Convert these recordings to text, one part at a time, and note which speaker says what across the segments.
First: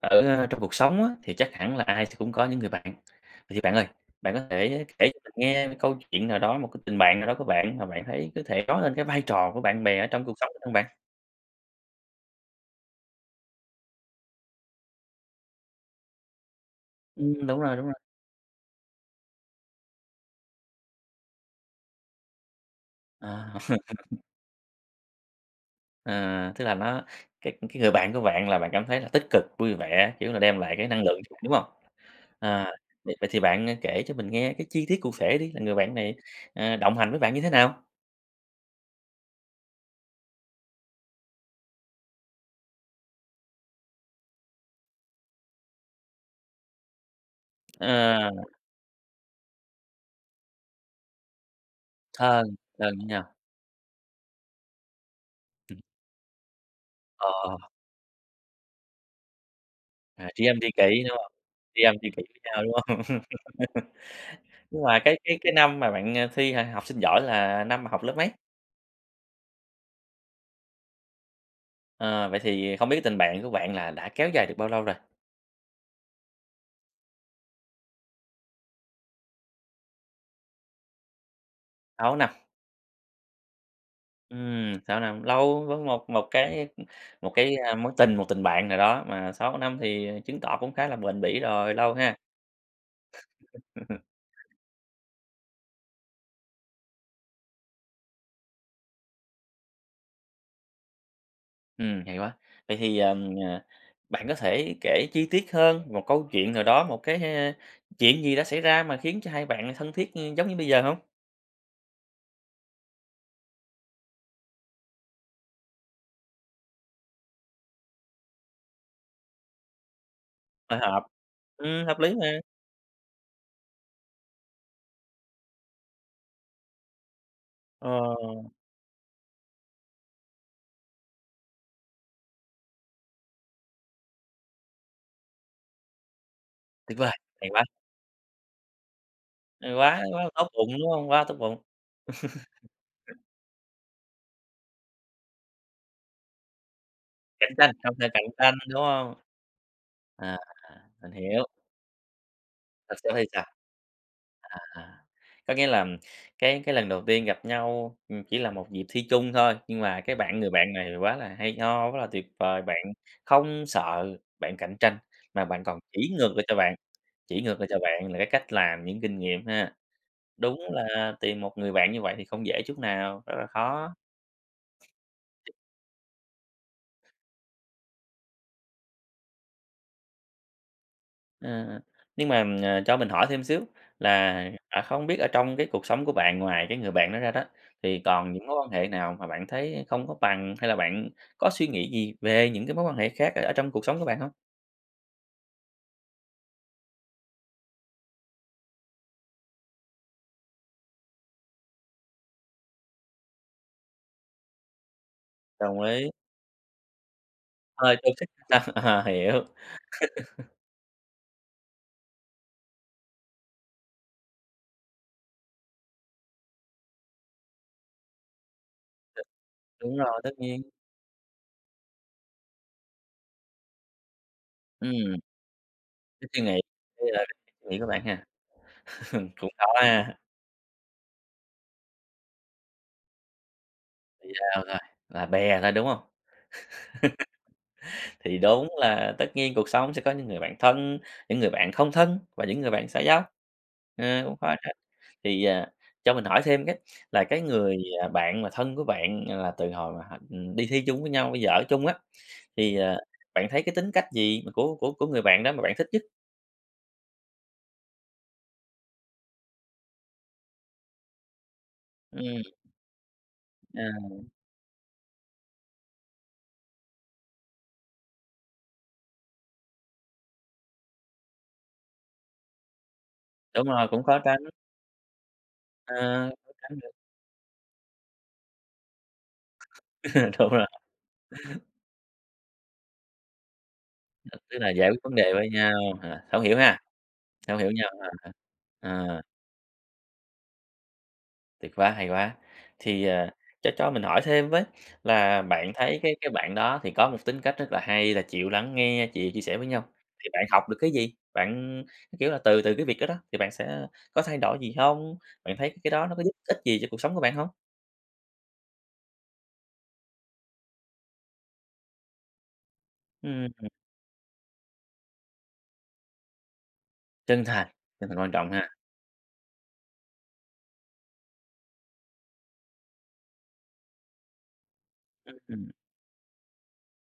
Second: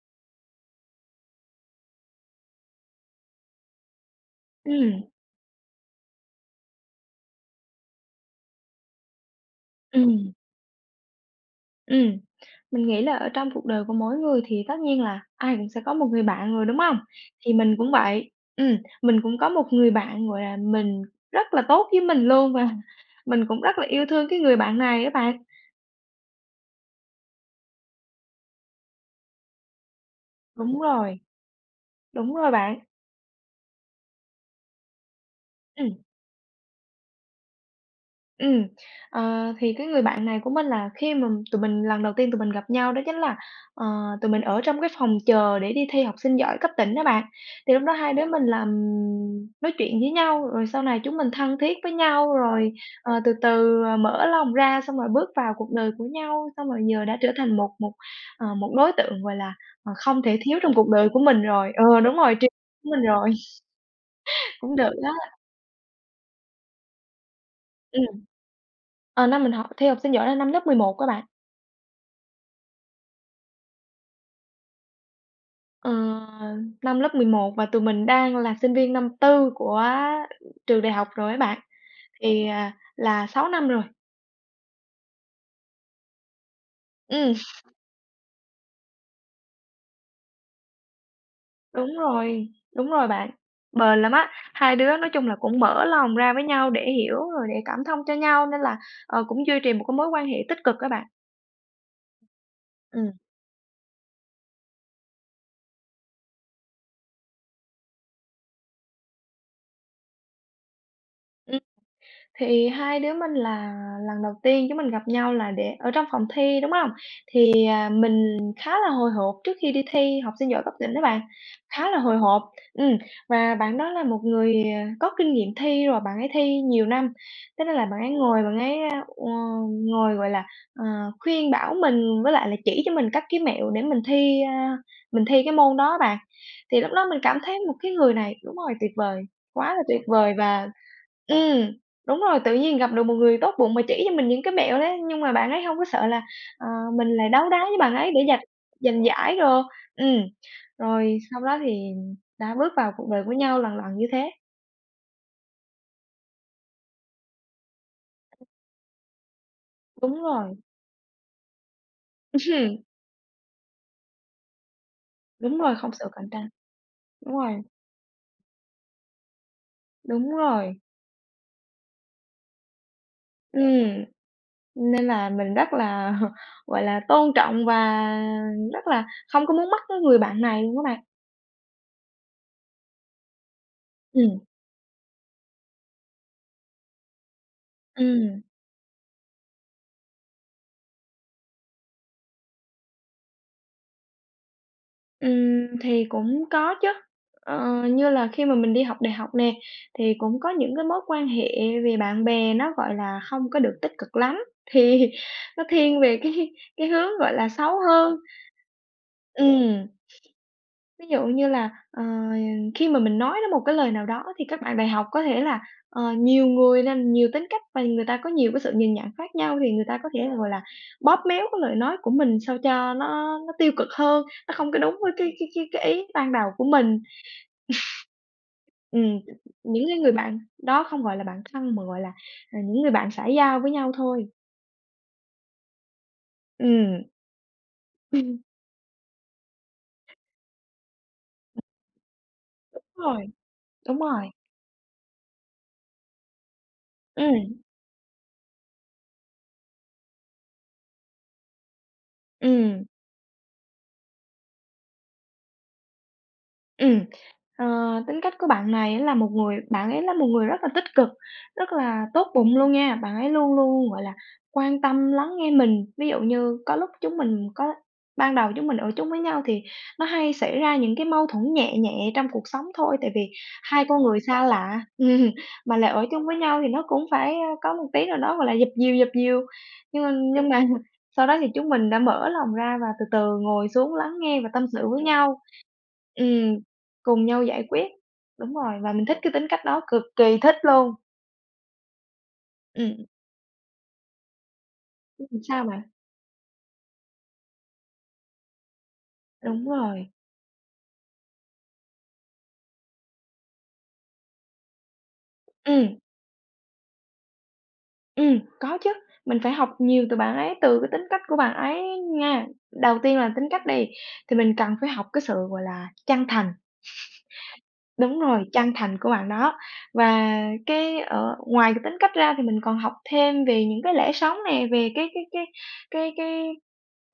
Speaker 1: Ở, a, trong cuộc sống á thì chắc hẳn là ai thì cũng có những người bạn, vậy thì bạn ơi, bạn có thể
Speaker 2: Ừm.
Speaker 1: kể cho mình nghe câu chuyện nào đó, một cái tình bạn nào đó của bạn mà bạn thấy có thể nói lên cái vai trò của bạn bè ở trong
Speaker 2: Ừm.
Speaker 1: cuộc sống được hông bạn?
Speaker 2: Ừm, mình nghĩ là ở trong cuộc đời của mỗi người thì tất nhiên là ai cũng sẽ có một người bạn rồi, đúng hông?
Speaker 1: Ừm,
Speaker 2: Thì
Speaker 1: đúng
Speaker 2: mình
Speaker 1: rồi, đúng
Speaker 2: cũng
Speaker 1: rồi.
Speaker 2: vậy ừm, mình cũng có một người bạn, gọi là, mình rất là tốt với mình luôn, và mình
Speaker 1: À.
Speaker 2: cũng rất là yêu thương cái người bạn này á bạn.
Speaker 1: Ờ, tức là nó cái cái người bạn của bạn là bạn cảm thấy là tích cực, vui vẻ, kiểu là, đem lại
Speaker 2: Đúng
Speaker 1: cái năng
Speaker 2: rồi.
Speaker 1: lượng ch bạn, đúng hông?
Speaker 2: Đúng rồi
Speaker 1: Ờ,
Speaker 2: bạn.
Speaker 1: vậy vậy thì bạn, ơ, kể cho mình nghe cái chi tiết cụ thể đi, là người bạn
Speaker 2: Ừm.
Speaker 1: này, ờ, đồng hành với bạn như thế nào?
Speaker 2: Ừm. Ờ, thì cái người bạn này của mình là khi mà tụi mình lần đầu tiên tụi mình gặp nhau đó chính là, ờ, tụi mình ở trong cái phòng chờ để đi thi học sinh giỏi cấp tỉnh đó bạn, thì lúc đó hai đứa
Speaker 1: Ờ.
Speaker 2: mình là, ừm, nói chuyện với nhau, rồi sau này chúng mình thân thiết với nhau,
Speaker 1: Thân
Speaker 2: rồi,
Speaker 1: thân với
Speaker 2: ờ, từ
Speaker 1: nhau.
Speaker 2: từ mở lòng ra xong rồi bước vào cuộc đời của nhau, xong rồi giờ đã
Speaker 1: Ờ.
Speaker 2: trở thành một một, ờ, một đối tượng, gọi là, à, không
Speaker 1: À,
Speaker 2: thể
Speaker 1: tri âm,
Speaker 2: thiếu
Speaker 1: tri
Speaker 2: trong
Speaker 1: kỷ,
Speaker 2: cuộc đời
Speaker 1: đúng
Speaker 2: của
Speaker 1: hông?
Speaker 2: mình rồi
Speaker 1: Tri âm,
Speaker 2: ờ,
Speaker 1: tri
Speaker 2: đúng
Speaker 1: kỷ
Speaker 2: rồi
Speaker 1: của
Speaker 2: tri
Speaker 1: nhau, đúng
Speaker 2: của
Speaker 1: không?
Speaker 2: mình rồi. Cũng
Speaker 1: Nhưng
Speaker 2: được
Speaker 1: mà
Speaker 2: á.
Speaker 1: cái cái cái năm mà bạn, à, thi h học sinh giỏi là năm mà học
Speaker 2: Ừm,
Speaker 1: lớp mấy?
Speaker 2: ờ, năm mình học thi học sinh giỏi là năm lớp 11 á bạn.
Speaker 1: À, vậy thì không biết tình bạn của bạn là đã kéo dài được bao lâu rồi?
Speaker 2: Ờ, năm lớp 11 và tụi mình đang là sinh viên năm 4 của trường đại học rồi ấy bạn.
Speaker 1: 6 năm.
Speaker 2: Thì, à, là 6 năm rồi.
Speaker 1: Ừm, 6 năm, lâu với một một cái một
Speaker 2: Ừm.
Speaker 1: cái, ơ, mối tình, một tình bạn nào đó mà 6 năm thì chứng tỏ cũng khá là bền bỉ rồi, lâu
Speaker 2: Đúng
Speaker 1: ha.
Speaker 2: rồi, đúng rồi bạn. Bền lắm á, hai đứa nói chung là cũng mở lòng ra với nhau để hiểu rồi để cảm thông cho nhau nên là, ờ, cũng duy trì một cái mối quan hệ tích cực á bạn.
Speaker 1: Ừm, hay quá. Vậy thì, ờ,
Speaker 2: Ừm.
Speaker 1: ờ, bạn có thể kể chi tiết hơn một câu chuyện nào đó, một cái, ơ, chuyện gì đã xảy ra mà khiến cho hai bạn là thân thiết, ưm, giống như bây giờ hông?
Speaker 2: Ừm, thì hai đứa mình là lần đầu tiên chúng mình gặp nhau là để ở trong phòng thi, đúng hông? Thì, ờ, mình khá là hồi hộp trước khi đi thi học sinh giỏi cấp
Speaker 1: Hồi
Speaker 2: tỉnh đó
Speaker 1: hộp,
Speaker 2: bạn,
Speaker 1: ừm,
Speaker 2: khá là
Speaker 1: hợp lý
Speaker 2: hồi
Speaker 1: mà.
Speaker 2: hộp. Ừm, và bạn đó là một người, à, có kinh nghiệm thi rồi, bạn ấy thi nhiều năm thế nên là
Speaker 1: Ờ.
Speaker 2: bạn ấy ngồi bạn ấy, ơ, ồ, ngồi, gọi là, ờ, khuyên bảo mình với lại là chỉ cho mình các cái mẹo để mình thi, a, mình thi cái môn đó bạn. Thì lúc
Speaker 1: Tuyệt
Speaker 2: đó
Speaker 1: vời,
Speaker 2: mình cảm
Speaker 1: hay
Speaker 2: thấy
Speaker 1: quá.
Speaker 2: một cái người này đúng rồi, tuyệt vời,
Speaker 1: Hay
Speaker 2: quá là tuyệt
Speaker 1: quá, quá là
Speaker 2: vời
Speaker 1: tốt
Speaker 2: và
Speaker 1: bụng, đúng hông? Quá là tốt bụng.
Speaker 2: ừm, đúng rồi, tự nhiên gặp được một người tốt bụng mà chỉ cho mình những cái mẹo đấy. Nhưng mà bạn ấy hông có sợ là, ờ, mình lại đấu
Speaker 1: Cạnh
Speaker 2: đá
Speaker 1: tranh,
Speaker 2: với
Speaker 1: không
Speaker 2: bạn
Speaker 1: sợ
Speaker 2: ấy để
Speaker 1: cạnh
Speaker 2: giành
Speaker 1: tranh, đúng
Speaker 2: giành
Speaker 1: hông?
Speaker 2: giải đồ. Ừm,
Speaker 1: À, mình
Speaker 2: rồi sau
Speaker 1: hiểu.
Speaker 2: đó thì đã bước vào
Speaker 1: Rồi
Speaker 2: cuộc
Speaker 1: sau đó
Speaker 2: đời
Speaker 1: thì
Speaker 2: của
Speaker 1: sao?
Speaker 2: nhau lần lần như thế.
Speaker 1: À, có nghĩa là cái cái lần đầu tiên gặp nhau, ừm, chỉ là một dịp thi chung thôi. Nhưng mà cái
Speaker 2: Đúng
Speaker 1: bạn người
Speaker 2: rồi.
Speaker 1: bạn này quá là hay ho, quá là tuyệt vời, bạn không sợ bạn cạnh tranh, mà
Speaker 2: Đúng
Speaker 1: bạn
Speaker 2: rồi,
Speaker 1: còn
Speaker 2: không sợ
Speaker 1: chỉ
Speaker 2: cạnh
Speaker 1: ngược lại
Speaker 2: tranh.
Speaker 1: cho bạn,
Speaker 2: Đúng
Speaker 1: chỉ ngược
Speaker 2: rồi.
Speaker 1: lại cho bạn là cái cách làm, những kinh nghiệm ha.
Speaker 2: Đúng
Speaker 1: Đúng
Speaker 2: rồi.
Speaker 1: là tìm một người bạn như vậy thì không dễ chút nào, rất là khó.
Speaker 2: Ừm, nên là mình rất là, gọi là, tôn trọng và rất là không có muốn mất cái người bạn này luôn á bạn.
Speaker 1: Ờ, ờ, nhưng mà, ờ, cho mình hỏi thêm xíu là,
Speaker 2: Ừm.
Speaker 1: à, không biết ở trong cái cuộc sống của bạn, ngoài cái người bạn đó ra đó, thì còn
Speaker 2: Ừm.
Speaker 1: những mối quan hệ nào mà bạn thấy không có bằng, hay là bạn có suy nghĩ gì về những cái mối quan hệ khác ở ở trong cuộc sống của bạn hông?
Speaker 2: Ừm, thì cũng có chớ. Ờ, như là khi mà mình đi học đại học nè, thì cũng có những cái mối quan hệ về bạn bè nó, gọi là, hông có được tích cực lắm, thì nó
Speaker 1: Đồng
Speaker 2: thiên
Speaker 1: ý.
Speaker 2: về cái cái hướng, gọi là, xấu
Speaker 1: Hơi
Speaker 2: hơn
Speaker 1: toxic ờ, hiểu.
Speaker 2: ừm. Ví dụ như là, ờ, khi mà mình nói đến một cái lời nào đó, thì các bạn đại học có thể là, ờ, nhiều người nên nhiều tính cách, và người ta có nhiều cái sự nhìn nhận khác nhau, thì người
Speaker 1: Đúng
Speaker 2: ta có
Speaker 1: rồi,
Speaker 2: thể
Speaker 1: tất
Speaker 2: là, gọi
Speaker 1: nhiên.
Speaker 2: là, bóp méo cái lời nói của mình sao cho nó nó tiêu cực hơn, nó không có
Speaker 1: Ừm.
Speaker 2: đúng với cái cái cái cái ý
Speaker 1: Cái
Speaker 2: ban
Speaker 1: suy
Speaker 2: đầu
Speaker 1: nghĩ
Speaker 2: của mình.
Speaker 1: như là suy nghĩ của bạn ha?
Speaker 2: Ừm, nh
Speaker 1: Cũng khó
Speaker 2: những cái người
Speaker 1: ha.
Speaker 2: bạn đó không gọi là bạn thân, mà gọi là, à, những người bạn xã giao với nhau thôi.
Speaker 1: Chỉ là hơn thôi, là bè thôi, đúng hông?
Speaker 2: Ừm.
Speaker 1: Thì đúng là tất nhiên cuộc sống sẽ có những người bạn thân, những người bạn không thân và những người
Speaker 2: Đúng
Speaker 1: bạn xã giao,
Speaker 2: rồi, đúng
Speaker 1: ờ,
Speaker 2: rồi.
Speaker 1: cũng khó tránh. Thì, ờ, cho mình hỏi thêm cái, là cái
Speaker 2: Ừm.
Speaker 1: người, à, bạn mà thân của bạn là từ hồi mà hả, ừm, đi thi chung với nhau, bây giờ ở chung á, thì,
Speaker 2: Ừm.
Speaker 1: ờ, bạn thấy cái tính cách gì của của của người bạn đó mà bạn thích nhất?
Speaker 2: Ừm. Ờ, tính cách của bạn này á là một người bạn ấy là một người rất là tích cực, rất là tốt
Speaker 1: Ừm.
Speaker 2: bụng luôn nha, bạn ấy luôn luôn, gọi là,
Speaker 1: À.
Speaker 2: quan tâm, lắng nghe mình. Ví dụ như có lúc chúng mình có ban đầu chúng mình ở chung với nhau thì nó hay xảy ra những cái mâu thuẫn nhẹ nhẹ trong cuộc sống thôi, tại vì
Speaker 1: Đúng
Speaker 2: 2
Speaker 1: rồi, cũng
Speaker 2: con
Speaker 1: khó
Speaker 2: người
Speaker 1: tránh.
Speaker 2: xa lạ mà lại ở chung
Speaker 1: Ờ,
Speaker 2: với
Speaker 1: khó
Speaker 2: nhau thì
Speaker 1: tránh
Speaker 2: nó
Speaker 1: được.
Speaker 2: cũng phải, a, có một tí nào đó, gọi là, dập dìu, dập dìu, nhưng mà nhưng
Speaker 1: Đúng
Speaker 2: mà
Speaker 1: rồi.
Speaker 2: sau đó thì chúng mình đã mở lòng ra và từ từ ngồi xuống lắng nghe
Speaker 1: Tức
Speaker 2: và
Speaker 1: tức
Speaker 2: tâm
Speaker 1: là
Speaker 2: sự
Speaker 1: giải quyết
Speaker 2: với
Speaker 1: vấn đề
Speaker 2: nhau
Speaker 1: với nhau hả? Thấu hiểu
Speaker 2: ừm,
Speaker 1: ha,
Speaker 2: cùng nhau
Speaker 1: thấu
Speaker 2: giải
Speaker 1: hiểu
Speaker 2: quyết
Speaker 1: nhau, à ha.
Speaker 2: đúng rồi và mình thích
Speaker 1: À.
Speaker 2: cái tính cách đó, cực kỳ thích luôn.
Speaker 1: Tuyệt quá, hay quá! Thì,
Speaker 2: Ừm.
Speaker 1: ờ, cho cho mình hỏi thêm với,
Speaker 2: Ừm,
Speaker 1: là
Speaker 2: sao
Speaker 1: bạn
Speaker 2: bạn?
Speaker 1: thấy cái cái bạn đó thì có một tính cách rất là hay là chịu lắng nghe, chịu chia sẻ với
Speaker 2: Đúng
Speaker 1: nhau,
Speaker 2: rồi.
Speaker 1: thì bạn học được cái gì? Bạn, ừm, cái, kiểu là, từ từ cái việc đó đó, thì bạn sẽ có thay đổi gì không? Bạn thấy cái
Speaker 2: Ừm.
Speaker 1: đó nó có giúp ích gì cho cuộc sống của bạn hông?
Speaker 2: Ừm, có chứ, mình phải học nhiều từ bạn ấy, từ cái tính cách của bạn ấy nha. Đầu tiên là
Speaker 1: Ưm,
Speaker 2: tính cách
Speaker 1: ừm.
Speaker 2: đi, thì mình cần phải học cái sự, gọi là, chân thành.
Speaker 1: Chân thành, chân thành
Speaker 2: Đúng
Speaker 1: quan
Speaker 2: rồi,
Speaker 1: trọng ha.
Speaker 2: chân thành của bạn đó và cái ở ngoài cái tính cách ra thì mình còn học thêm về những cái lẽ sống nè, về cái cái
Speaker 1: Ư,
Speaker 2: cái
Speaker 1: ừm.
Speaker 2: cái cái,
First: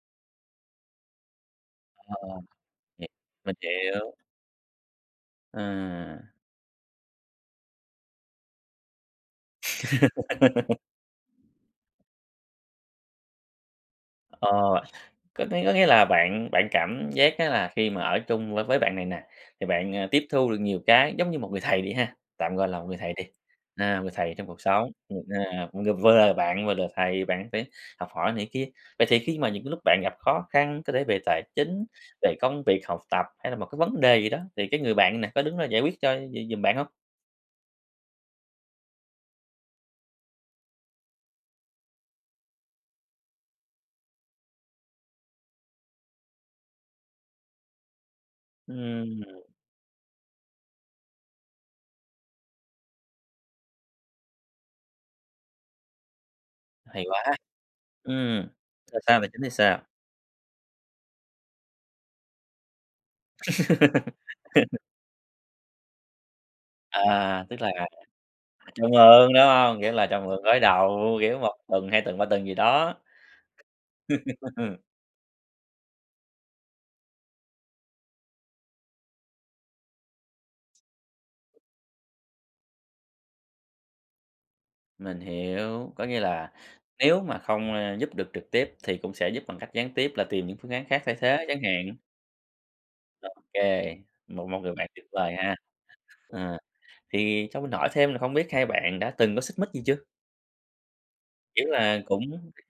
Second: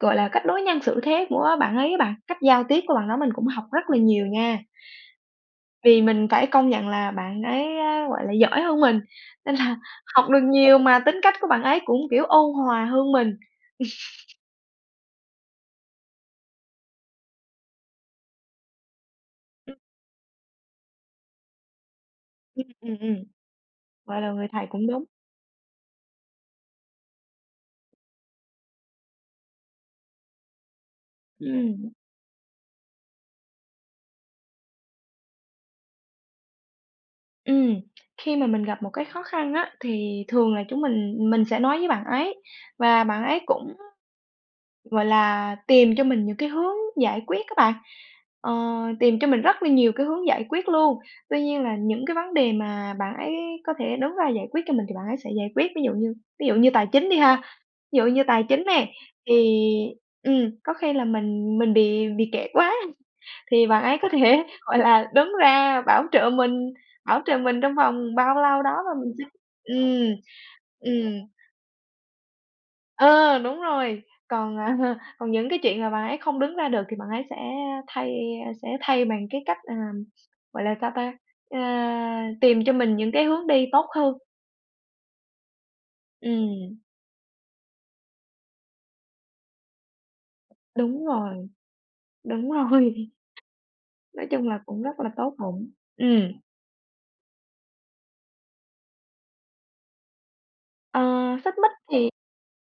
Speaker 2: gọi là, cách đối nhân xử thế của bạn ấy á bạn, cách
Speaker 1: Ồ,
Speaker 2: giao tiếp của
Speaker 1: h
Speaker 2: bạn đó mình cũng
Speaker 1: mình
Speaker 2: học rất là
Speaker 1: hiểu.
Speaker 2: nhiều nha. Vì
Speaker 1: À.
Speaker 2: mình phải công nhận là bạn ấy á, gọi là, giỏi hơn mình nên là học được nhiều, mà tính cách của bạn ấy cũng, kiểu, ôn hòa hơn mình.
Speaker 1: Ờ, có nghĩa có nghĩa là bạn bạn cảm giác á là khi mà ở chung với với bạn này nè, thì bạn, à, tiếp thu được nhiều cái, giống như một người thầy đi ha, tạm
Speaker 2: Ừm,
Speaker 1: gọi là một người
Speaker 2: ừm,
Speaker 1: thầy đi,
Speaker 2: ừm.
Speaker 1: à, người
Speaker 2: Gọi là
Speaker 1: thầy trong
Speaker 2: người
Speaker 1: cuộc
Speaker 2: thầy cũng
Speaker 1: sống,
Speaker 2: đúng.
Speaker 1: ừm, à, cũng, ờ, vừa là bạn, vừa là thầy, bạn phải học hỏi này kia, vậy thì khi mà những cái lúc bạn gặp khó khăn, có thể về tài chính,
Speaker 2: Ừm.
Speaker 1: về công việc, học tập, hay là một cái vấn đề gì đó, thì cái người bạn nè có đứng ra giải quyết cho g giùm bạn hông?
Speaker 2: Ừm, khi mà mình gặp một cái khó khăn á thì thường là chúng mình mình sẽ nói với bạn ấy. Và bạn ấy cũng, gọi là, tìm cho mình những cái hướng giải quyết á bạn, ờ, tìm
Speaker 1: Ừm.
Speaker 2: cho mình rất là nhiều cái hướng giải quyết luôn. Tuy nhiên là những cái vấn đề mà bạn ấy có thể đứng ra giải quyết cho mình thì bạn ấy sẽ giải quyết. Ví dụ như ví dụ như tài
Speaker 1: Hay
Speaker 2: chính đi
Speaker 1: quá.
Speaker 2: ha, ví dụ như tài
Speaker 1: Ừm,
Speaker 2: chính nè,
Speaker 1: là sao? Tài
Speaker 2: thì,
Speaker 1: chính thì sao?
Speaker 2: ừm, có khi là mình mình bị bị kẹt quá thì bạn ấy có thể, gọi là, đứng ra bảo trợ mình bảo trợ
Speaker 1: À, tức
Speaker 2: mình
Speaker 1: là,
Speaker 2: trong
Speaker 1: à,
Speaker 2: vòng bao lâu đó
Speaker 1: cho
Speaker 2: và mình sẽ
Speaker 1: mượn, đúng hông? Nghĩa là
Speaker 2: ừm,
Speaker 1: cho mượn gối đầu,
Speaker 2: ừm.
Speaker 1: kiểu, 1 tuần, 2 tuần, 3 tuần gì đó.
Speaker 2: Ờ, đúng rồi. Còn, à, còn những cái chuyện mà bạn ấy không đứng ra được thì bạn ấy sẽ thay, ơ, sẽ thay bằng cái cách, ờ, gọi là sao ta? Ơ, tìm cho mình những cái hướng đi tốt hơn.
Speaker 1: Mình hiểu, có nghĩa là
Speaker 2: Ừm.
Speaker 1: nếu mà không, ơ, giúp được trực tiếp thì cũng sẽ giúp bằng cách gián tiếp là tìm những phương án khác
Speaker 2: Đúng
Speaker 1: thay thế
Speaker 2: rồi,
Speaker 1: chẳng hạn.
Speaker 2: đúng rồi.
Speaker 1: Ô kê,
Speaker 2: Nói chung
Speaker 1: một
Speaker 2: là
Speaker 1: một người
Speaker 2: cũng
Speaker 1: bạn
Speaker 2: rất
Speaker 1: tuyệt
Speaker 2: là
Speaker 1: vời
Speaker 2: tốt
Speaker 1: ha.
Speaker 2: bụng. Ừm.
Speaker 1: Ờ, thì cho mình hỏi thêm là không biết hai bạn đã từng có xích mích gì chưa?
Speaker 2: Ờ, xích
Speaker 1: Kiểu
Speaker 2: mích
Speaker 1: là
Speaker 2: thì
Speaker 1: cũng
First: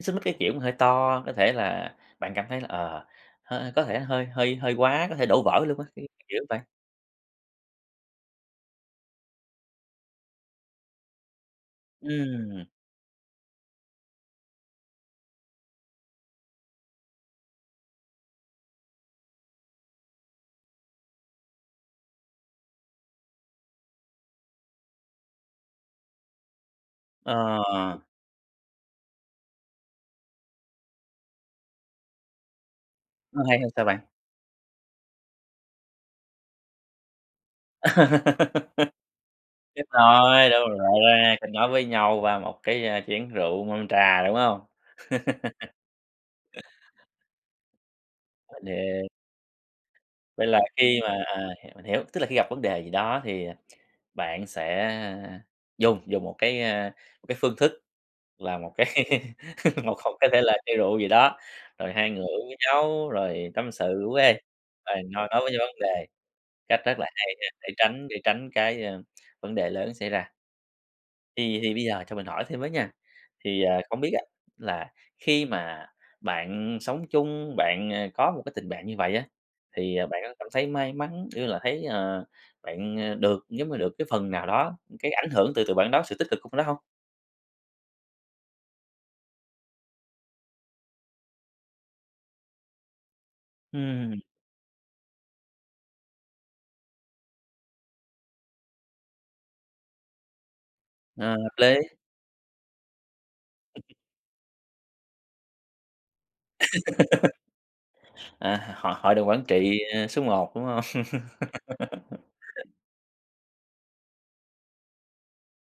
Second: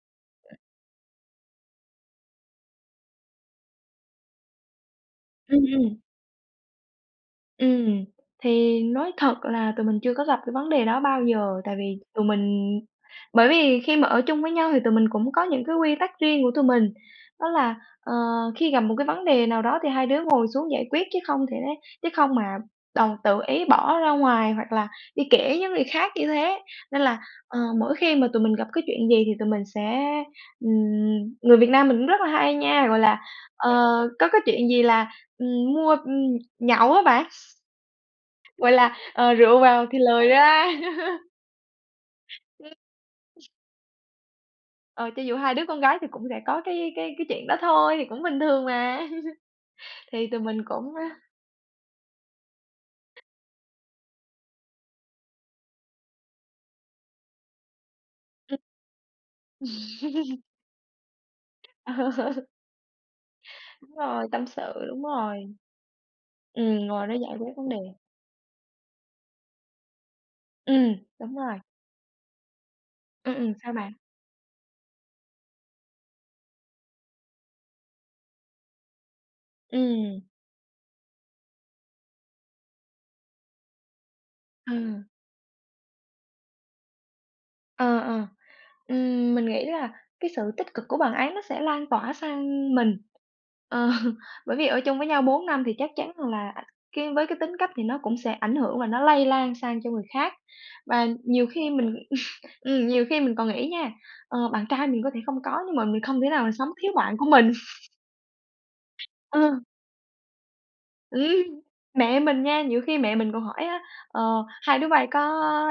Speaker 1: xích mích cái, kiểu, mà hơi to, có thể là bạn cảm thấy là, ờ, hơi có thể hơi hơi hơi quá, có thể đổ
Speaker 2: Ừm,
Speaker 1: vỡ luôn á,
Speaker 2: ừm.
Speaker 1: cái kiểu vậy.
Speaker 2: Ừm, thì nói thật là tụi mình chưa có gặp cái vấn đề đó bao giờ, tại vì tụi
Speaker 1: Ừm.
Speaker 2: mình bởi vì khi mà ở chung với nhau thì tụi mình cũng có những cái quy tắc riêng của tụi mình, đó là, ờ, khi gặp một cái vấn đề nào đó thì hai đứa ngồi xuống giải quyết chứ không thể chứ không mà đòi tự ý bỏ ra ngoài, hoặc là đi kể với người khác như thế. Nên là, ờ, mỗi
Speaker 1: Ờ.
Speaker 2: khi mà tụi mình gặp cái chuyện gì thì tụi mình sẽ, ừm, người Việt Nam mình cũng rất là hay nha, gọi là,
Speaker 1: Nó hay ha
Speaker 2: ờ,
Speaker 1: sao bạn?
Speaker 2: có cái chuyện gì là, ừm, mua, ừm, nhậu á bạn. Gọi là, ờ, rượu
Speaker 1: Chết
Speaker 2: vào thì lời
Speaker 1: rồi, đâu
Speaker 2: ra.
Speaker 1: cần rượu, a, kênh nói với nhau qua một
Speaker 2: Ừm.
Speaker 1: cái, a, chén rượu, mâm trà, đúng hông?
Speaker 2: Ờ, cho dù hai đứa con gái thì cũng sẽ có cái cái cái chuyện đó thôi, thì cũng bình thường mà.
Speaker 1: [unintelligible]
Speaker 2: Thì tụi
Speaker 1: Vậy là
Speaker 2: mình cũng
Speaker 1: khi
Speaker 2: á
Speaker 1: mà, à hiểu hiểu, tức là khi gặp vấn đề gì đó thì bạn sẽ dùng dùng một cái, a, một cái phương thức là một cái một một cái thể là chai rượu gì đó, rồi hai người uống với nhau, rồi tâm
Speaker 2: Đúng
Speaker 1: sự với,
Speaker 2: rồi,
Speaker 1: ê,
Speaker 2: tâm sự, đúng
Speaker 1: rồi nói
Speaker 2: rồi.
Speaker 1: nói với vấn đề. Cách
Speaker 2: Ừm,
Speaker 1: rất là
Speaker 2: ngồi đó
Speaker 1: hay
Speaker 2: giải
Speaker 1: ha,
Speaker 2: quyết
Speaker 1: để
Speaker 2: vấn đề.
Speaker 1: tránh để tránh cái, a, vấn đề lớn xảy ra.
Speaker 2: Ừm, đúng rồi.
Speaker 1: Thì thì bây giờ cho mình hỏi thêm với nha,
Speaker 2: Ừm, ừm,
Speaker 1: thì,
Speaker 2: sao
Speaker 1: ờ,
Speaker 2: bạn?
Speaker 1: không biết á là khi mà bạn sống chung, bạn, ờ, có một cái tình bạn như vậy á thì, ờ, bạn
Speaker 2: Ừm.
Speaker 1: có cảm thấy may mắn, như là thấy, ờ, bạn, ờ, được giống như được cái phần nào đó
Speaker 2: Ừ.
Speaker 1: cái ảnh hưởng từ từ bạn đó, sự tích cực của bạn đó hông?
Speaker 2: Ờ, ờ, ừm, mình nghĩ là cái sự tích cực của bạn ấy nó sẽ lan tỏa sang mình. Ờ,
Speaker 1: Ừm.
Speaker 2: bởi vì ở chung với nhau 4 năm thì chắc chắn rằng là cái với cái tính cách thì nó cũng sẽ ảnh hưởng và nó lây lan sang cho người khác. Và nhiều
Speaker 1: Hợp
Speaker 2: khi
Speaker 1: lý.
Speaker 2: mình ừm, nhiều khi mình còn nghĩ nha, ờ, bạn trai mình có thể không có nhưng mà mình không thể nào mà sống thiếu bạn của mình.
Speaker 1: À, h hội hội đồng
Speaker 2: Ờ.
Speaker 1: quản trị, ờ, số một, đúng hông?
Speaker 2: Ừm, mẹ mình nha, nhiều khi mẹ mình còn hỏi á: "Ờ, hai đứa bây có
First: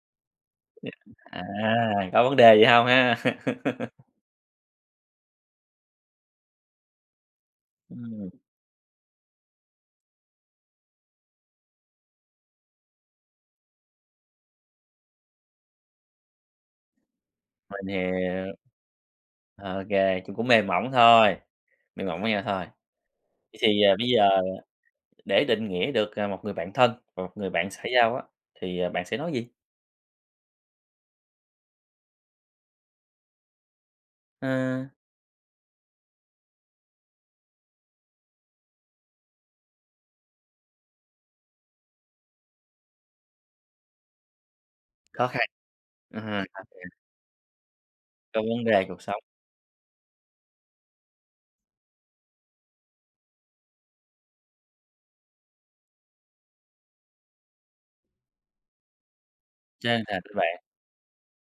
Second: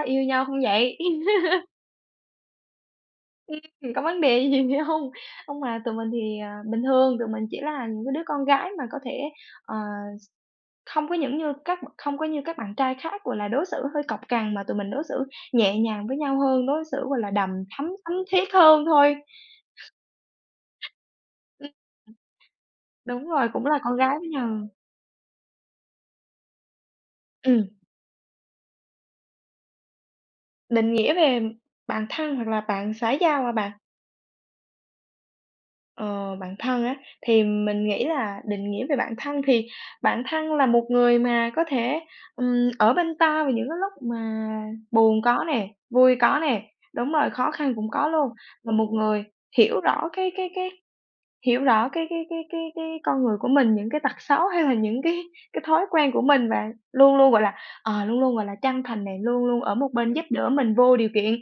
Speaker 2: yêu nhau không vậy?"
Speaker 1: À, có vấn đề gì hông ha?
Speaker 2: Ưm, ừm, có vấn đề hay gì hông? Hông mà tụi mình thì, ờ, bình thường, tụi mình chỉ là những cái đứa
Speaker 1: Ừm.
Speaker 2: con gái mà có thể, ờ, không có những như các không có như các bạn trai khác, gọi là, đối xử hơi cọc cằn mà tụi mình đối xử nhẹ nhàng với nhau hơn, đối xử, gọi là, đằm
Speaker 1: Mình
Speaker 2: thắm, thắm thiết
Speaker 1: hiểu.
Speaker 2: hơn thôi.
Speaker 1: OK, cũng cũng mềm mỏng thôi, mềm mỏng với nhau thôi.
Speaker 2: Đúng rồi,
Speaker 1: Vậy
Speaker 2: cũng là
Speaker 1: thì,
Speaker 2: con
Speaker 1: ờ, bây
Speaker 2: gái với
Speaker 1: giờ
Speaker 2: nhờ.
Speaker 1: để định nghĩa được, ờ, một người bạn thân và một người
Speaker 2: Ừm.
Speaker 1: bạn xã giao á thì, à, bạn sẽ nói gì?
Speaker 2: Định nghĩa về bạn thân hoặc là bạn xã giao hả bạn?
Speaker 1: À.
Speaker 2: Ờ, bạn thân á, thì mình nghĩ là định nghĩa về bạn thân thì bạn thân là một người mà có thể, ừm, ở bên ta vào những cái lúc mà buồn
Speaker 1: Khó
Speaker 2: có
Speaker 1: khăn.
Speaker 2: nè, vui
Speaker 1: À
Speaker 2: có
Speaker 1: ha
Speaker 2: nè,
Speaker 1: [unintelligible]
Speaker 2: đúng rồi, khó khăn cũng có luôn.
Speaker 1: Có vấn
Speaker 2: Là
Speaker 1: đề
Speaker 2: một
Speaker 1: cuộc sống.
Speaker 2: người hiểu rõ cái cái cái hiểu rõ cái cái cái cái cái con người của mình, những cái tật xấu hay là những cái cái thói quen của mình, và luôn luôn, gọi là, ờ, luôn luôn, gọi là, chân thành này, luôn luôn ở một
Speaker 1: Chân
Speaker 2: bên
Speaker 1: thành
Speaker 2: giúp
Speaker 1: với
Speaker 2: đỡ
Speaker 1: bạn.
Speaker 2: mình vô điều kiện.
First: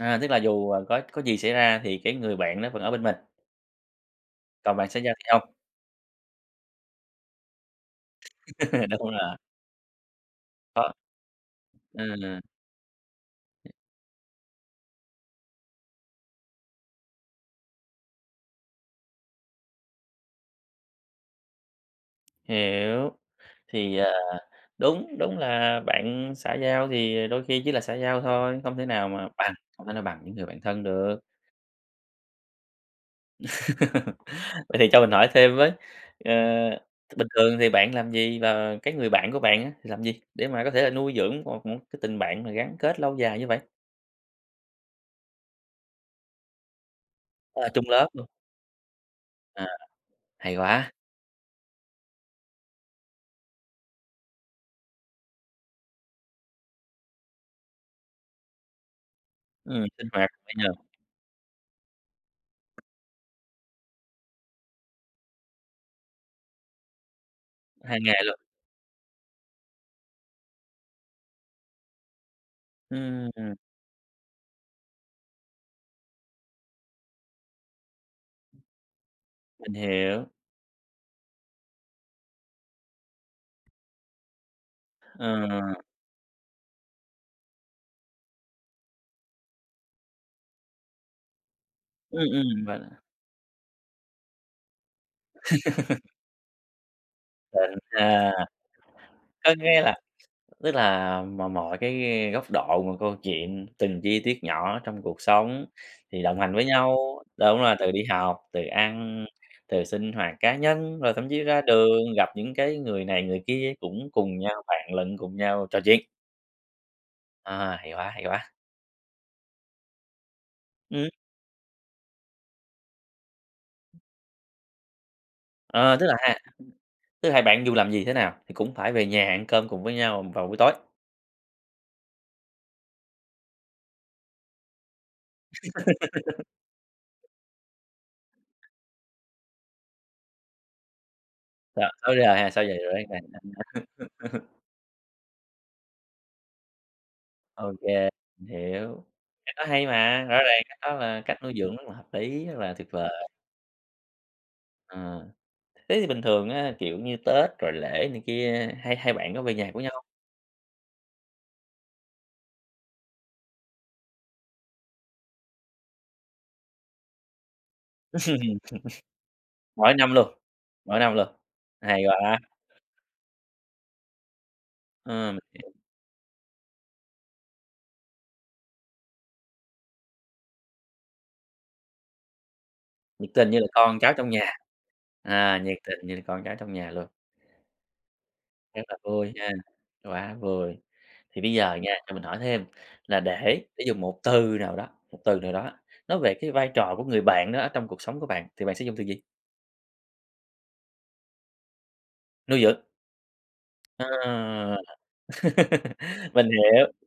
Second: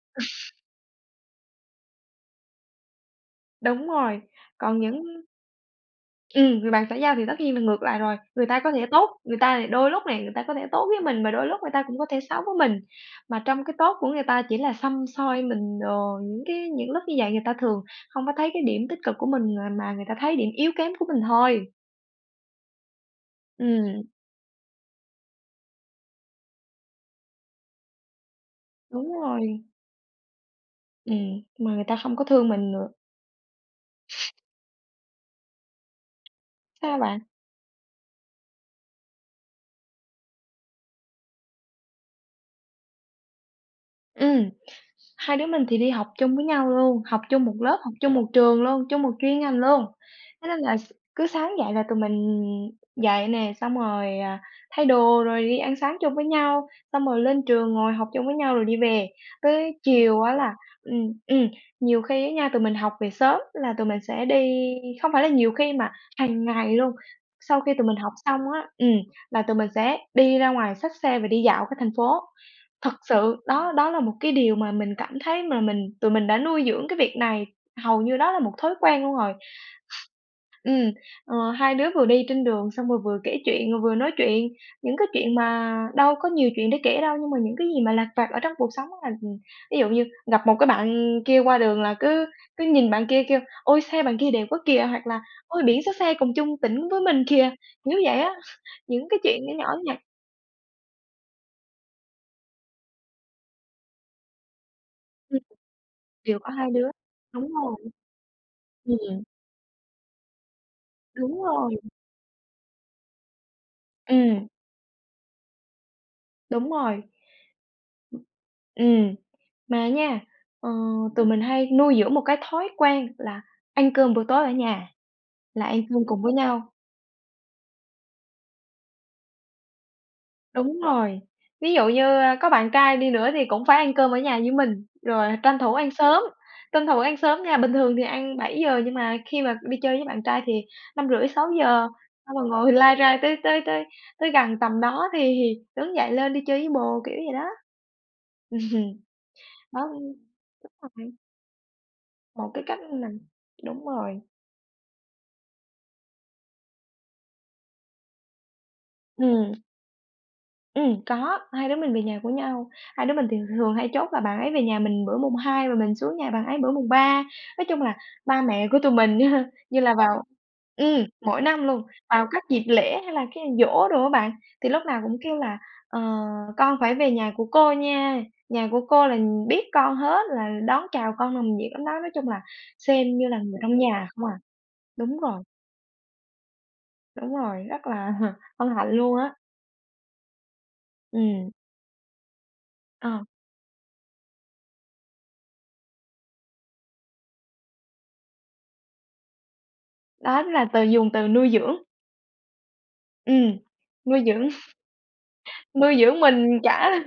Speaker 1: À, tức là dù, ờ, có có gì xảy ra thì cái người bạn đó vẫn ở bên mình.
Speaker 2: Đúng rồi,
Speaker 1: Còn
Speaker 2: còn
Speaker 1: bạn xã giao
Speaker 2: những
Speaker 1: thì không.
Speaker 2: Ừm, người bạn xã giao thì tất nhiên là ngược lại rồi. Người ta có thể
Speaker 1: Đúng
Speaker 2: tốt,
Speaker 1: rồi.
Speaker 2: người ta đôi thì lúc này người ta có thể tốt
Speaker 1: Có.
Speaker 2: với mình, mà đôi lúc người ta cũng có thể
Speaker 1: Ừm.
Speaker 2: xấu với mình, mà trong cái tốt của người ta chỉ là săm soi mình đồ, những cái những lúc như vậy người ta thường hông có thấy cái điểm tích cực của mình, à, mà người ta thấy điểm yếu kém của mình thôi.
Speaker 1: Hiểu, thì,
Speaker 2: Ừm.
Speaker 1: à, đúng, đúng là bạn xã giao thì đôi khi chỉ là xã giao thôi, không thể nào
Speaker 2: Đúng
Speaker 1: mà bằng,
Speaker 2: rồi.
Speaker 1: không thể nào bằng những người bạn thân được.
Speaker 2: Ừm, mà người ta không có thương mình nữa.
Speaker 1: Vậy thì cho mình hỏi thêm với, ờ,
Speaker 2: Sao
Speaker 1: t
Speaker 2: bạn?
Speaker 1: bình thường thì bạn làm gì và cái người bạn của bạn á, thì làm gì, để mà có thể nuôi dưỡng một một cái tình bạn mà gắn kết lâu dài như vậy?
Speaker 2: Ừm, hai đứa mình thì đi học chung với nhau luôn, học chung một
Speaker 1: À,
Speaker 2: lớp,
Speaker 1: chung
Speaker 2: học
Speaker 1: lớp
Speaker 2: chung một
Speaker 1: luôn.
Speaker 2: trường luôn, chung một chuyên ngành
Speaker 1: À,
Speaker 2: luôn. Thế
Speaker 1: hay
Speaker 2: nên là
Speaker 1: quá!
Speaker 2: s cứ sáng dậy là tụi mình dậy nè, xong rồi, à, thay đồ rồi đi ăn sáng chung với nhau, xong rồi lên trường ngồi học chung với nhau rồi đi về. Tới
Speaker 1: Ừm, sinh
Speaker 2: chiều
Speaker 1: hoạt,
Speaker 2: á
Speaker 1: hay
Speaker 2: là
Speaker 1: nhờ!
Speaker 2: ừm, ừm, nhiều khi á nha, tụi mình học về sớm là tụi mình sẽ đi không phải là nhiều khi mà hằng ngày luôn. Sau khi tụi mình
Speaker 1: Hằng
Speaker 2: học
Speaker 1: ngày luôn.
Speaker 2: xong á, ừm, là tụi mình sẽ đi ra ngoài xách xe và đi dạo cả thành phố. Thật
Speaker 1: Ừm,
Speaker 2: sự
Speaker 1: ưm, ừm.
Speaker 2: đó đó là một cái điều mà mình cảm thấy mà mình tụi mình đã nuôi dưỡng cái việc này, hầu như đó là một thói quen luôn rồi.
Speaker 1: Mình hiểu.
Speaker 2: Ừm, ờ, hai đứa vừa đi trên đường xong rồi vừa kể chuyện rồi vừa nói chuyện, những cái chuyện mà
Speaker 1: Ờ.
Speaker 2: đâu có nhiều chuyện để kể đâu, nhưng mà những cái gì mà lặt vặt ở trong cuộc sống á là, ừm, ví dụ như gặp một cái bạn kia qua đường là
Speaker 1: Ừm,
Speaker 2: cứ
Speaker 1: ừm,
Speaker 2: cứ
Speaker 1: vâng.
Speaker 2: nhìn bạn kia kêu: "Ôi, xe bạn kia đẹp quá kìa!" hoặc là "Ôi, biển số xe cùng chung tỉnh với mình kìa."
Speaker 1: Chuẩn
Speaker 2: Kiểu vậy á,
Speaker 1: ha.
Speaker 2: những cái chuyện nhỏ
Speaker 1: Có
Speaker 2: nhỏ
Speaker 1: nghĩa là
Speaker 2: nhặt.
Speaker 1: tức là mọi mọi cái góc độ, mọi câu chuyện, từng chi tiết nhỏ ở trong cuộc
Speaker 2: Ừm.
Speaker 1: sống thì
Speaker 2: Đều
Speaker 1: đồng
Speaker 2: có
Speaker 1: hành với
Speaker 2: hai đứa,
Speaker 1: nhau,
Speaker 2: đúng
Speaker 1: đúng rồi,
Speaker 2: rồi.
Speaker 1: từ đi học, từ
Speaker 2: Ừm.
Speaker 1: ăn, từ sinh hoạt cá nhân, rồi thậm
Speaker 2: Đúng
Speaker 1: chí ra
Speaker 2: rồi.
Speaker 1: đường, gặp những cái người này người kia cũng cùng
Speaker 2: Ừm.
Speaker 1: nhau, vạn lần cùng nhau trò chuyện.
Speaker 2: Đúng rồi.
Speaker 1: À, hay quá, hay quá.
Speaker 2: Ừm. Mà nha, ờ,
Speaker 1: Ừm.
Speaker 2: tụi mình hay nuôi dưỡng một cái thói quen là ăn cơm buổi tối ở nhà, là ăn
Speaker 1: Ờ,
Speaker 2: cơm
Speaker 1: tức là
Speaker 2: cùng với
Speaker 1: ha
Speaker 2: nhau.
Speaker 1: tức là hai bạn dù làm gì thế nào thì cũng phải về nhà ăn cơm cùng với nhau vào buổi tối.
Speaker 2: Đúng rồi, ví dụ như, ơ, có bạn trai đi nữa thì cũng phải ăn cơm ở nhà với mình rồi tranh thủ ăn sớm, tranh thủ ăn sớm nha. Bình thường thì ăn 7:00 nhưng mà khi mà đi chơi với bạn trai thì năm rưỡi sáu
Speaker 1: À,
Speaker 2: giờ.
Speaker 1: 6:00
Speaker 2: Xong rồi
Speaker 1: hay sáu giờ
Speaker 2: ngồi lai
Speaker 1: rưỡi và
Speaker 2: rai tới
Speaker 1: trong
Speaker 2: tới
Speaker 1: đó
Speaker 2: tới tới gần tầm đó thì thì đứng dậy lên đi chơi với bồ, kiểu vậy đó.
Speaker 1: Ô kê, mình
Speaker 2: Ừm,
Speaker 1: hiểu. Cách đó
Speaker 2: đó,
Speaker 1: hay
Speaker 2: ưm
Speaker 1: mà, rõ ràng
Speaker 2: cũng
Speaker 1: cách
Speaker 2: hợp
Speaker 1: đó
Speaker 2: này.
Speaker 1: là cách nuôi dưỡng rất là hợp lý,
Speaker 2: Một
Speaker 1: rất
Speaker 2: cái
Speaker 1: là
Speaker 2: cách
Speaker 1: tuyệt
Speaker 2: mình
Speaker 1: vời.
Speaker 2: đúng rồi.
Speaker 1: Ờ, thế thì bình thường á, kiểu như, Tết rồi lễ này kia, hai hai bạn có
Speaker 2: Ừm.
Speaker 1: về nhà của nhau?
Speaker 2: Ừm, có, hai đứa mình về nhà của nhau, hai đứa mình thì rường hay chốt là bạn ấy về nhà mình bữa mùng 2 và mình xuống nhà bạn ấy bữa mùng 3. Nói chung là ba mẹ của tụi mình á ha, như
Speaker 1: Mỗi
Speaker 2: là
Speaker 1: năm
Speaker 2: vào
Speaker 1: luôn. Mỗi
Speaker 2: ừm,
Speaker 1: năm luôn.
Speaker 2: mỗi năm luôn,
Speaker 1: Hay
Speaker 2: vào
Speaker 1: quá!
Speaker 2: các dịp lễ, hay là cái giỗ đồ á bạn, thì lúc nào cũng
Speaker 1: Ờ,
Speaker 2: kêu
Speaker 1: mình
Speaker 2: là
Speaker 1: hiểu.
Speaker 2: "Ờ, con phải về nhà của cô nha, nhà của cô là nh biết con hết là đón chào con nồng nhiệt lắm đó." Nói chung là xem như
Speaker 1: Nhiệt
Speaker 2: là
Speaker 1: tình như
Speaker 2: người
Speaker 1: là
Speaker 2: trong
Speaker 1: con
Speaker 2: nhà
Speaker 1: cháu
Speaker 2: không
Speaker 1: trong
Speaker 2: à,
Speaker 1: nhà.
Speaker 2: đúng rồi.
Speaker 1: À, nhiệt tình như là con cháu trong nhà luôn.
Speaker 2: Đúng rồi, rất là hân
Speaker 1: Rất
Speaker 2: hạnh
Speaker 1: là
Speaker 2: luôn
Speaker 1: vui
Speaker 2: á.
Speaker 1: ha, quá vui. Thì bây
Speaker 2: Ừm.
Speaker 1: giờ nha, cho mình hỏi thêm là
Speaker 2: Ờ.
Speaker 1: để để dùng một từ nào đó, một từ nào đó, nói về cái vai trò của người bạn đó ở trong cuộc sống của bạn, thì bạn sẽ dùng từ gì?
Speaker 2: Đó là từ dùng từ nuôi dưỡng.
Speaker 1: Nuôi dưỡng.
Speaker 2: Ừm, nuôi dưỡng.
Speaker 1: À.
Speaker 2: Nuôi dưỡng
Speaker 1: Mình
Speaker 2: mình
Speaker 1: hiểu.
Speaker 2: cả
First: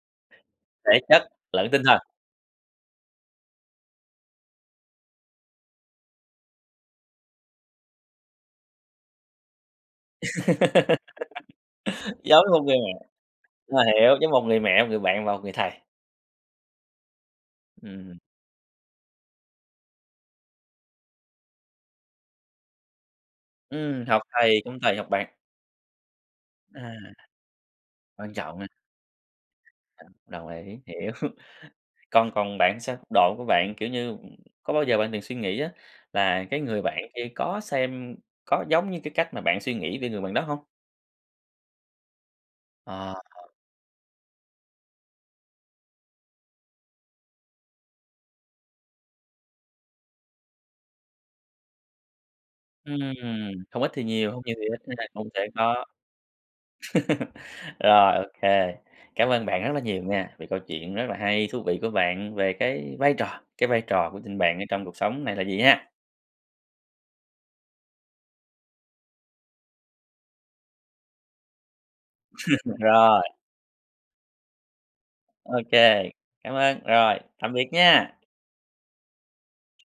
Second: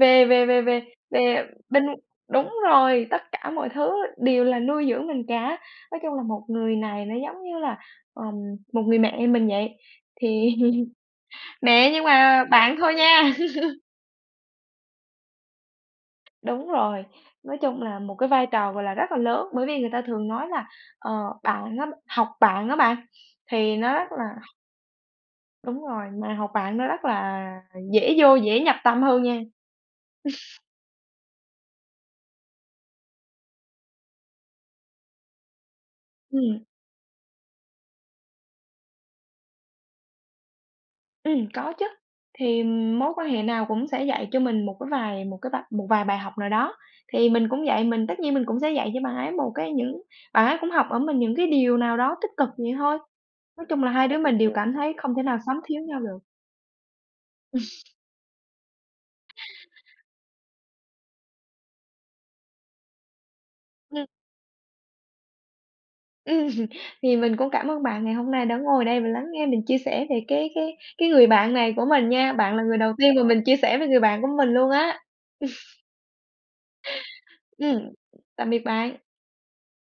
Speaker 2: về về về về
Speaker 1: Thể chất
Speaker 2: về
Speaker 1: lẫn tinh
Speaker 2: bên
Speaker 1: thần.
Speaker 2: đúng rồi, tất cả mọi thứ đều là nuôi dưỡng mình cả, nói chung là một người này nó giống như là, ờ, một người mẹ mình vậy, thì mẹ nhưng
Speaker 1: Giống
Speaker 2: mà
Speaker 1: như một người
Speaker 2: bạn
Speaker 1: mẹ.
Speaker 2: thôi nha.
Speaker 1: À, hiểu, giống một người mẹ, một người bạn và một người thầy.
Speaker 2: Đúng rồi, nói chung là một
Speaker 1: Ừm.
Speaker 2: cái vai trò, gọi là, rất là lớn, bởi vì người ta thường nói là, ờ, bạn nó học bạn đó bạn, thì nó
Speaker 1: Ừm.
Speaker 2: rất
Speaker 1: Học
Speaker 2: là
Speaker 1: thầy không tày học bạn.
Speaker 2: Đúng rồi, mà học bạn nó
Speaker 1: À,
Speaker 2: rất là dễ
Speaker 1: quan
Speaker 2: vô,
Speaker 1: trọng.
Speaker 2: dễ
Speaker 1: Ờ,
Speaker 2: nhập tâm hơn nha.
Speaker 1: đồng ý, hiểu. Còn còn bạn thì sao? Độ của bạn, kiểu như, có bao giờ bạn từng suy nghĩ á là cái
Speaker 2: Ừm.
Speaker 1: người bạn kia có xem có giống như cái cách mà bạn suy nghĩ về người bạn đó hông?
Speaker 2: Ừm, có chứ, thì, ừm, mối
Speaker 1: Ờ,
Speaker 2: quan hệ
Speaker 1: ờ.
Speaker 2: nào cũng sẽ dạy cho mình một cái vài một cái vập một vài bài học nào đó. Thì mình cũng vậy, mình tất nhiên mình cũng sẽ dạy cho bạn ấy một cái những bạn ấy cũng học ở mình những cái điều nào đó tích cực vậy thôi.
Speaker 1: Ừm,
Speaker 2: Nói
Speaker 1: không
Speaker 2: chung
Speaker 1: ít
Speaker 2: là
Speaker 1: thì
Speaker 2: hai đứa
Speaker 1: nhiều,
Speaker 2: mình
Speaker 1: không
Speaker 2: đều
Speaker 1: nhiều thì
Speaker 2: cảm
Speaker 1: ít
Speaker 2: thấy
Speaker 1: nên ai
Speaker 2: không thể
Speaker 1: cũng
Speaker 2: nào
Speaker 1: sẽ
Speaker 2: sống thiếu
Speaker 1: có.
Speaker 2: nhau được.
Speaker 1: Rồi, ô kê, cảm ơn bạn rất là nhiều nha, về câu chuyện rất là hay, thú vị của bạn về cái vai trò cái vai
Speaker 2: Ừm.
Speaker 1: trò của tình bạn ở trong cuộc sống này là gì ha.
Speaker 2: Ừm. Thì mình cũng cảm ơn bạn ngày hôm nay đã ngồi đây và lắng nghe mình chia sẻ về cái cái cái người bạn này của mình nha, bạn là người đầu tiên mà
Speaker 1: Rồi.
Speaker 2: mình chia sẻ về người bạn của mình luôn á.
Speaker 1: Ô kê, cảm ơn. Rồi, tạm biệt
Speaker 2: Ừm,
Speaker 1: nha!
Speaker 2: tạm biệt bạn.